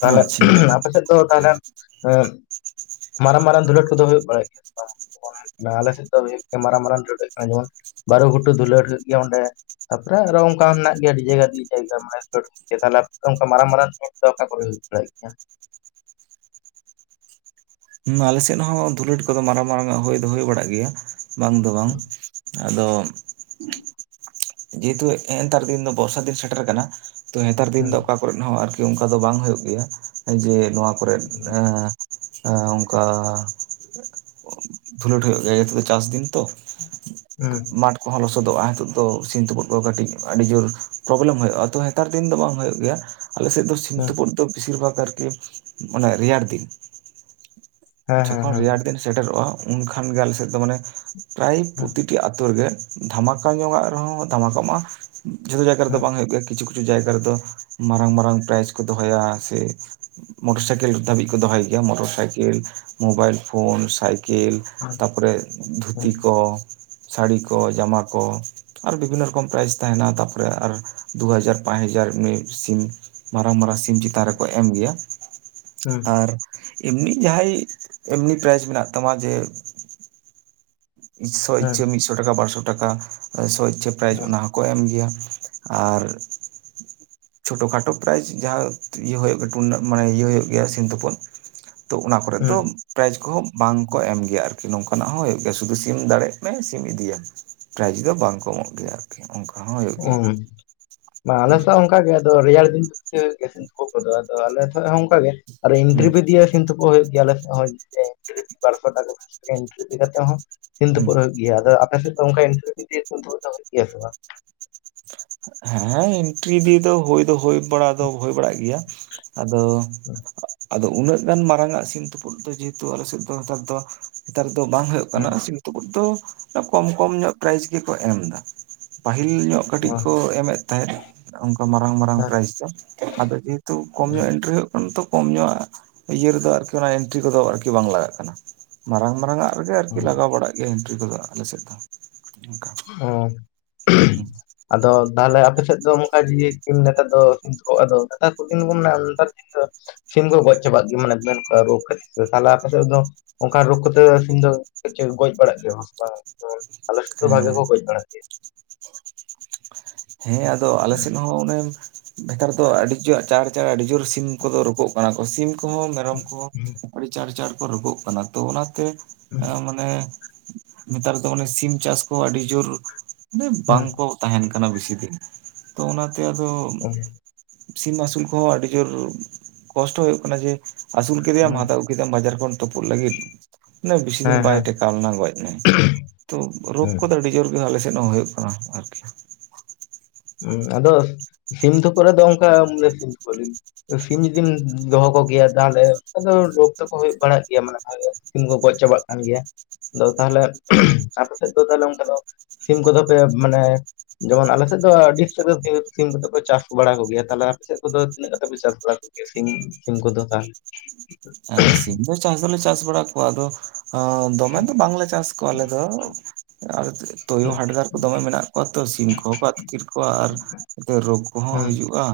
ᱦᱩᱸ ᱟᱪᱪᱷᱟ ᱟᱯᱮ ᱥᱮᱫ ᱫᱚ ᱛᱟᱦᱚᱞᱮ ᱮᱸ ᱢᱟᱨᱟᱝ ᱢᱟᱨᱟᱝ ᱫᱩᱞᱟᱹᱴ ᱠᱚ ᱫᱚ ᱦᱩᱭᱩᱜ ᱵᱟᱲᱟᱭ ᱜᱮᱭᱟ ᱥᱮ ᱵᱟᱝ? ᱟᱞᱮ ᱥᱮᱫ ᱫᱚ ᱦᱩᱭᱩᱜ ᱜᱮᱭᱟ ᱢᱟᱨᱟᱝ ᱢᱟᱨᱟᱝ ᱫᱷᱩᱞᱟᱹ ᱡᱮᱢᱚᱱ ᱵᱟᱨᱩ ᱜᱷᱩᱴᱩ ᱫᱷᱩᱞᱟᱹᱴ ᱦᱩᱭᱩᱜ ᱜᱮᱭᱟ ᱚᱸᱰᱮ᱾ ᱛᱟᱯᱚᱨᱮ ᱟᱨᱚ ᱚᱝᱠᱟ ᱢᱮᱱᱟᱜ ᱜᱮᱭᱟ ᱟᱹᱰᱤ ᱡᱟᱭᱜᱟ ᱟᱹᱰᱤ ᱡᱟᱭᱜᱟ ᱢᱟᱱᱮ ᱛᱟᱦᱞᱮ ᱟᱯᱮ ᱫᱚ ᱚᱝᱠᱟ ᱢᱟᱨᱟᱝ ᱢᱟᱨᱟᱝ ᱫᱚ ᱚᱠᱟ ᱠᱚᱨᱮ ᱦᱩᱭ ᱵᱟᱲᱟᱭᱟ ᱜᱮᱭᱟ? ᱦᱮᱸ ᱟᱞᱮ ᱥᱮᱫ ᱦᱚᱸ ᱫᱷᱩᱞᱟᱹᱴ ᱠᱚ ᱫᱚ ᱢᱟᱨᱟᱝ ᱢᱟᱨᱟᱝ ᱦᱳᱭ ᱫᱚ ᱦᱳᱭ ᱵᱟᱲᱟᱜ ᱜᱮᱭᱟ ᱵᱟᱝ ᱫᱚ ᱵᱟᱝ᱾ ᱟᱫᱚ *inaudible* ᱡᱮᱦᱮᱛᱩ ᱱᱮᱜᱼᱮ ᱱᱮᱛᱟᱨ ᱫᱤᱱ ᱫᱚ ᱵᱚᱨᱥᱟ ᱫᱤᱱ ᱥᱮᱴᱮᱨ ᱠᱟᱱᱟ, ᱛᱚ ᱱᱮᱛᱟᱨ ᱫᱤᱱ ᱫᱚ ᱦᱩᱸ ᱚᱠᱟ, ᱠᱚᱨᱮᱫ ᱦᱚᱸ ᱟᱨᱠᱤ ᱚᱱᱠᱟ ᱫᱚ ᱵᱟᱝ ᱦᱩᱭᱩᱜ ᱜᱮᱭᱟ ᱡᱮ ᱱᱚᱣᱟ ᱠᱚᱨᱮᱫ, ᱚᱱᱠᱟ ᱫᱷᱩᱞᱟᱹᱴ ᱦᱩᱭᱩᱜ ᱜᱮᱭᱟ, ᱱᱤᱛᱚᱜ ᱫᱚ ᱪᱟᱥ ᱫᱤᱱ ᱛᱚ᱾ ᱦᱩᱸ *inaudible* ᱠᱚᱦᱚᱸ ᱞᱚᱥᱚᱫᱚᱜᱼᱟ, ᱱᱤᱛᱚᱜ ᱫᱚ ᱥᱤᱢ ᱛᱩᱯᱩᱫ ᱠᱚ ᱠᱟᱹᱴᱤᱡ ᱟᱹᱰᱤ ᱡᱳᱨ ᱯᱨᱚᱵᱞᱮᱢ ᱦᱩᱭᱩᱜᱼᱟ, ᱛᱚ ᱦᱮᱛᱟᱨ ᱫᱤᱱ ᱫᱚ ᱵᱟᱝ ᱦᱩᱭᱩᱜ ᱜᱮᱭᱟ᱾ ᱟᱞᱮ ᱥᱮᱫ ᱫᱚ ᱥᱤᱢ ᱦᱩᱸ ᱛᱩᱯᱩᱫ ᱫᱚ ᱵᱮᱥᱤᱨ ᱵᱷᱟᱜᱽ ᱟᱨᱠᱤ ᱢᱟᱱᱮ ᱨᱮᱭᱟᱲ ᱫᱤᱱ᱾ ᱦᱮᱸ ᱦᱮᱸ ᱡᱚᱠᱷᱚᱱ ᱦᱮᱸ ᱨᱮᱭᱟᱲ ᱫᱤᱱ ᱥᱮᱴᱮᱨᱚᱜᱼᱟ, ᱩᱱᱠᱷᱟᱱ ᱜᱮ ᱟᱞᱮ ᱥᱮᱫ ᱫᱚ ᱢᱟᱱᱮ ᱯᱨᱟᱭ ᱦᱮᱸ ᱯᱨᱚᱛᱤᱴᱤ ᱟᱛᱳ ᱨᱮᱜᱮ, ᱫᱷᱟᱢᱟᱠᱟ ᱧᱚᱜᱟᱜ ᱨᱮᱦᱚᱸ ᱫᱷᱟᱢᱟᱠᱟ ᱢᱟ ᱡᱷᱚᱛᱚ ᱡᱟᱭᱜᱟ ᱦᱮᱸ ᱨᱮᱫᱚ ᱦᱮᱸ ᱵᱟᱝ ᱦᱩᱭᱩᱜ ᱜᱮᱭᱟ᱾ ᱠᱤᱪᱷᱩ ᱠᱤᱪᱷᱩ ᱡᱟᱭᱜᱟ ᱨᱮᱫᱚ ᱢᱟᱨᱟᱝ ᱢᱟᱨᱟᱝ ᱯᱨᱟᱭᱤᱡᱽ ᱠᱚ ᱫᱚᱦᱚᱭᱟ ᱥᱮ ᱢᱚᱴᱚᱨ ᱥᱟᱭᱠᱮᱞ ᱫᱷᱟᱹᱵᱤᱡ ᱠᱚ ᱫᱚᱦᱚᱭ ᱜᱮᱭᱟ, motorcycle mobile, phone, cycle ᱛᱟᱨᱯᱚᱨᱮ ᱫᱷᱩᱛᱤ ᱠᱚ᱾ ᱥᱟᱹᱲᱤ ᱠᱚ, ᱡᱟᱢᱟ ᱠᱚ᱾ ᱟᱨ ᱵᱤᱵᱷᱤᱱᱱᱚ ᱨᱚᱠᱚᱢ ᱛᱟᱦᱮᱱᱟ᱾ ᱛᱟᱨᱯᱚᱨᱮ ᱟᱨ ᱫᱩ ᱦᱟᱡᱟᱨ ᱯᱟᱸᱪ ᱦᱟᱡᱟᱨ ᱢᱟᱨᱟᱝ ᱢᱟᱨᱟᱝ ᱥᱤᱢ ᱪᱮᱛᱟᱱ ᱨᱮᱠᱚ ᱮᱢ ᱜᱮᱭᱟ᱾ ᱦᱮᱸ ᱟᱨ ᱮᱢᱱᱤ ᱡᱟᱦᱟᱸᱭ ᱮᱢᱱᱤ ᱯᱨᱟᱭᱤᱡᱽ ᱢᱮᱱᱟᱜ ᱛᱟᱢᱟ ᱡᱮ ᱥᱚ ᱦᱮᱸ ᱤᱪᱪᱷᱟᱹ ᱢᱤᱫ ᱥᱚ ᱴᱟᱠᱟ, ᱵᱟᱨᱥᱚ ᱴᱟᱠᱟ, ᱥᱚ ᱤᱪᱪᱷᱟᱹ ᱯᱨᱟᱭᱤᱡ ᱦᱮᱸ ᱚᱱᱟ ᱠᱚ ᱮᱢ ᱜᱮᱭᱟ ᱟᱨ, ᱪᱷᱳᱴᱳ ᱠᱷᱟᱴᱚ ᱯᱨᱟᱭᱤᱡᱽ ᱡᱟᱦᱟᱸ ᱤᱭᱟᱹ ᱦᱩᱭᱩᱜ ᱜᱮ ᱴᱩᱨᱱᱟᱢᱮᱱᱴ ᱢᱟᱱᱮ ᱤᱭᱟᱹ ᱦᱩᱭᱩᱜ ᱜᱮᱭᱟ ᱥᱤᱢ ᱛᱩᱯᱩᱫ ᱛᱚ ᱚᱱᱟ ᱠᱚᱨᱮ ᱫᱚ ᱦᱮᱸ ᱯᱨᱟᱭᱤᱡᱽ ᱠᱚᱦᱚᱸ ᱵᱟᱝ ᱠᱚ ᱮᱢ ᱜᱮᱭᱟ ᱟᱨᱠᱤ ᱱᱚᱝᱠᱟᱱᱟᱜ ᱦᱚᱸ ᱦᱳᱭᱳᱜ ᱜᱮᱭᱟ ᱥᱩᱫᱩ ᱥᱤᱢ ᱫᱟᱲᱮᱜ ᱢᱮ ᱥᱤᱢ ᱤᱫᱤᱭᱮᱢ, ᱯᱨᱮᱨᱟᱭᱤᱡᱽ ᱫᱚ ᱵᱟᱝ ᱠᱚ ᱮᱢᱚᱜ ᱜᱮᱭᱟ ᱟᱨᱠᱤ᱾ ᱚᱱᱠᱟ ᱦᱚᱸ ᱦᱩᱭᱩᱜ ᱜᱮᱭᱟ ᱚ ᱟᱞᱮ ᱥᱮᱫ ᱦᱚ ᱚᱱᱠᱟ ᱜᱮ ᱟᱫᱚ ᱨᱮᱭᱟᱲ ᱫᱤᱱ ᱫᱚ, ᱦᱳᱭᱳᱜ ᱜᱮᱭᱟ ᱥᱤᱢ ᱛᱳᱯᱳᱫ ᱠᱚ ᱫᱚ ᱟᱞᱮ ᱴᱷᱮᱡ ᱦᱚ ᱚᱱᱠᱟ ᱜᱮ, ᱟᱨ ᱦᱩᱸ ᱮᱱᱴᱨᱤᱯᱷᱤ ᱫᱤᱭᱮ ᱥᱤᱢ ᱛᱳᱯᱳᱫ ᱦᱩᱭᱩᱜ ᱜᱮᱭᱟ ᱟᱞᱮ ᱥᱮᱜ ᱦᱚᱸ, *unintelligible* ᱤᱱᱴᱨᱤᱯᱷᱤ ᱠᱟᱛᱮᱜ ᱦᱚᱸ ᱥᱤᱢ ᱦᱩᱸ ᱛᱩᱯᱩᱜ ᱦᱩᱭᱩᱜ ᱜᱮᱭᱟ, ᱟᱫᱚ ᱟᱯᱮ ᱥᱮᱫ ᱫᱚ ᱚᱱᱠᱟ ᱮᱱᱴᱨᱤᱯᱷᱤ ᱫᱤᱭᱮ ᱥᱤᱢ ᱛᱩᱯᱩᱜ ᱵᱟᱝ? ᱦᱮᱸ ᱮᱱᱴᱨᱤᱯᱷᱤ ᱫᱤᱭᱮ ᱫᱚ ᱦᱩᱭ ᱫᱚ ᱦᱩᱭ ᱵᱟᱲᱟ ᱫᱚ ᱦᱩᱭ ᱵᱟᱲᱟᱜ ᱜᱮᱭᱟ᱾ ᱟᱫᱚ, ᱟᱫᱚ ᱩᱱᱟᱹᱜ ᱜᱟᱱ ᱢᱟᱨᱟᱝ ᱟᱜ ᱥᱤᱢ ᱛᱩᱯᱩᱫ ᱫᱚ ᱡᱮᱦᱮᱛᱩ ᱟᱞᱮᱥᱮᱫ ᱫᱚ ᱦᱮᱛᱟᱨ ᱫᱚ ᱱᱮᱛᱟᱨ ᱫᱚ ᱵᱟᱝ ᱦᱳᱭᱳᱜ ᱠᱟᱱᱟ᱾ ᱦᱮᱸ ᱫᱚ ᱠᱚᱢ ᱠᱚᱢ ᱧᱚᱜ ᱯᱨᱟᱭᱤᱡ ᱜᱮᱠᱚ ᱮᱢ ᱫᱟ, ᱯᱟᱹᱦᱤᱞ ᱧᱚᱜ ᱠᱟᱹᱴᱤᱡ ᱦᱮᱸ ᱠᱚ ᱮᱢᱮᱫ ᱛᱟᱦᱮᱸᱫ ᱚᱱᱠᱟ ᱢᱟᱨᱟᱝ ᱢᱟᱨᱟᱝ ᱦᱮᱸ ᱯᱨᱟᱭᱤᱡᱽ ᱫᱚ, ᱟᱫᱚ ᱡᱮᱦᱮᱛᱩ ᱠᱚᱢ ᱧᱚᱜ ᱦᱮᱸ ᱮᱱᱴᱨᱤ ᱦᱩᱭᱩᱜ ᱠᱚᱢ ᱧᱚᱜ ᱤᱭᱟᱹ ᱨᱮᱫᱚ ᱟᱨᱠᱤ ᱚᱱᱟ ᱮᱱᱴᱨᱤ ᱠᱚᱫᱚ ᱟᱨᱠᱤ ᱵᱟᱝ ᱞᱟᱜᱟᱜ ᱠᱟᱱᱟ, ᱢᱟᱨᱟᱝ ᱢᱟᱨᱟᱝᱼᱟᱜ ᱨᱮᱜᱮ ᱟᱨᱠᱤ ᱞᱟᱜᱟᱣ ᱵᱟᱲᱟᱜ ᱜᱮᱭᱟ ᱮᱱᱴᱨᱤ ᱠᱚᱫᱚ ᱟᱞᱮᱥᱮᱫ ᱫᱚ ᱚᱱᱠᱟ᱾ ᱚ, ᱟᱫᱚ ᱛᱟᱦᱚᱞᱮ ᱟᱯᱮ ᱥᱮᱫ ᱫᱚ *unintelligible* ᱱᱮᱛᱟᱨ ᱫᱚ *unintelligible* ᱱᱮᱛᱟᱨ ᱫᱤᱱ ᱫᱚ ᱥᱤᱢ ᱠᱚ ᱜᱚᱡ ᱪᱟᱵᱟᱜ ᱜᱮ ᱢᱟᱱᱮ ᱢᱮᱱ ᱨᱳᱜᱽ ᱠᱷᱟᱹᱛᱤᱨ ᱛᱟᱦᱞᱮ ᱟᱯᱮ ᱥᱮᱫ ᱫᱚ ᱚᱱᱠᱟ ᱨᱳᱜᱽ ᱠᱟᱛᱮ ᱥᱤᱢ ᱫᱚ ᱜᱚᱡ ᱵᱟᱲᱟᱜ ᱜᱮᱭᱟ ᱠᱚ ᱥᱮ ᱵᱟᱝ? ᱡᱮᱢᱚᱱ *inaudible* ᱟᱞᱮ ᱥᱮᱫ ᱵᱷᱟᱜᱮ ᱠᱳ ᱜᱚᱡ ᱵᱟᱲᱟᱜ ᱜᱮᱭᱟ ᱦᱮᱸ ᱟᱫᱚ ᱟᱞᱮᱥᱮᱱ ᱦᱚᱸ ᱚᱱᱮ, ᱱᱮᱛᱟᱨ ᱫᱚ ᱟᱹᱰᱤ ᱡᱳᱨ ᱪᱟ ᱪᱟᱬ ᱟᱹᱰᱤ ᱡᱳᱨ ᱥᱤᱢ ᱠᱚᱫᱚ ᱨᱳᱜᱽ ᱚᱜ ᱠᱟᱱᱟ ᱠᱚ ᱥᱤᱢ ᱠᱚᱦᱚᱸ ᱢᱮᱨᱚᱢ ᱠᱚᱦᱚᱸ ᱟᱹᱰᱤ ᱪᱟᱬ ᱪᱟᱬ ᱠᱚ ᱨᱳᱜᱽ ᱚᱜ ᱠᱟᱱᱟ ᱛᱚ ᱚᱱᱟ ᱛᱮ ᱢᱟᱱᱮ ᱱᱮᱛᱟᱨ ᱫᱚ ᱢᱟᱱᱮ ᱥᱤᱢ ᱪᱟᱥ ᱠᱚ ᱟᱹᱰᱤ ᱡᱳᱨ ᱢᱟᱱᱮ ᱦᱩᱸ ᱵᱟᱝᱠᱚ ᱛᱟᱦᱮᱱ ᱠᱟᱱᱟ ᱵᱮᱥᱤ ᱫᱤᱱ ᱛᱚ ᱚᱱᱟᱛᱮ ᱟᱫᱚ *unintelligible* ᱥᱤᱢ ᱟᱹᱥᱩᱞ ᱠᱚᱦᱚᱸ ᱟᱹᱰᱤ ᱡᱳᱨ ᱠᱚᱥᱴᱚ ᱦᱩᱭᱩᱜ ᱠᱟᱱᱟ ᱡᱮ ᱟᱹᱥᱩᱞ ᱠᱮᱫᱮᱭᱟᱢ ᱦᱩᱸ ᱟᱫᱚᱠ ᱠᱮᱫᱟᱢ ᱵᱟᱡᱟᱨ ᱠᱷᱚᱱ ᱛᱩᱯᱩᱫ ᱞᱟᱹᱜᱤᱫ ᱢᱟᱱᱮ ᱵᱮᱥᱤ ᱦᱮᱸ ᱫᱤᱱ ᱵᱟᱭ ᱦᱮᱸ ᱴᱮᱠᱟᱣ ᱞᱮᱱᱟ ᱜᱚᱡ ᱮᱱᱟᱭ ᱛᱚ ᱨᱳᱜᱽ ᱦᱩᱸ ᱠᱚᱫᱚ ᱟᱹᱰᱤ ᱡᱳᱨ ᱠᱚᱫᱚ ᱟᱞᱮ ᱥᱮᱫ ᱦᱚᱸ ᱦᱩᱭᱩᱜ ᱠᱟᱱᱟ ᱟᱨᱠᱤ ᱦᱩᱸ ᱟᱫᱚ ᱥᱤᱢ ᱛᱩᱯᱩᱜ ᱨᱮ ᱫᱚ ᱚᱱᱠᱟ *unintelligible* ᱥᱤᱢ ᱡᱩᱫᱤᱢ ᱫᱚᱦᱚ ᱠᱚᱜᱮᱭᱟ ᱛᱟᱦᱞᱮ ᱟᱫᱚ ᱨᱳᱜᱽ ᱛᱟᱠᱚ ᱦᱩᱭᱩᱜ ᱵᱟᱲᱟᱜ ᱜᱮᱭᱟ ᱢᱟᱱᱮ ᱟᱫᱚ ᱥᱤᱢ ᱠᱚ ᱜᱚᱡ ᱪᱟᱵᱟᱜ ᱠᱟᱱ ᱜᱮᱭᱟ ᱟᱫᱚ ᱛᱟᱦᱞᱮ ᱟᱯᱮ ᱥᱮᱫ ᱫᱚ ᱛᱟᱦᱚᱞᱮ ᱚᱱᱠᱟ ᱫᱚ ᱥᱤᱢ ᱠᱚᱫᱚ ᱯᱮ ᱢᱟᱱᱮ ᱡᱮᱢᱚᱱ ᱟᱞᱮ ᱥᱮᱫ ᱫᱚ ᱟᱹᱰᱤ ᱥᱟᱨᱟ ᱫᱤᱱ ᱥᱤᱢ ᱠᱚ ᱫᱚ ᱠᱚ ᱪᱟᱥ ᱵᱟᱲᱟ ᱠᱚ ᱜᱮᱭᱟ᱾ ᱛᱟᱦᱚᱞᱮ ᱟᱯᱮ ᱥᱮᱫ ᱠᱚᱫᱚ ᱛᱤᱱᱟᱹᱜ ᱠᱟᱛᱮ ᱪᱟᱥ ᱵᱟᱲᱟ ᱤᱥᱤᱱ ᱥᱤᱢ ᱠᱚᱫᱚ ᱛᱟᱦᱞᱮ ᱮ ᱥᱤᱢ ᱫᱚ ᱪᱟᱥ ᱫᱚ ᱞᱮ ᱪᱟᱥ ᱵᱟᱲᱟ ᱠᱚᱣᱟ ᱟᱫᱚ ᱚ ᱫᱚᱢᱮ ᱫᱚ ᱵᱟᱝᱞᱮ ᱪᱟᱥ ᱠᱚᱣᱟ ᱟᱞᱮ ᱫᱚ ᱛᱩᱭᱩ ᱦᱟᱰᱜᱟᱨ ᱠᱚ ᱫᱚᱢᱮ ᱢᱮᱱᱟᱜ ᱠᱚᱣᱟ ᱛᱚ ᱥᱤᱢ ᱠᱚᱦᱚᱸ ᱠᱚ ᱟᱹᱛᱠᱤᱨ ᱠᱚᱣᱟ ᱟᱨ ᱨᱳᱜᱽ ᱠᱚᱦᱚᱸ ᱦᱩᱸ ᱦᱤᱡᱩᱜ-ᱟ᱾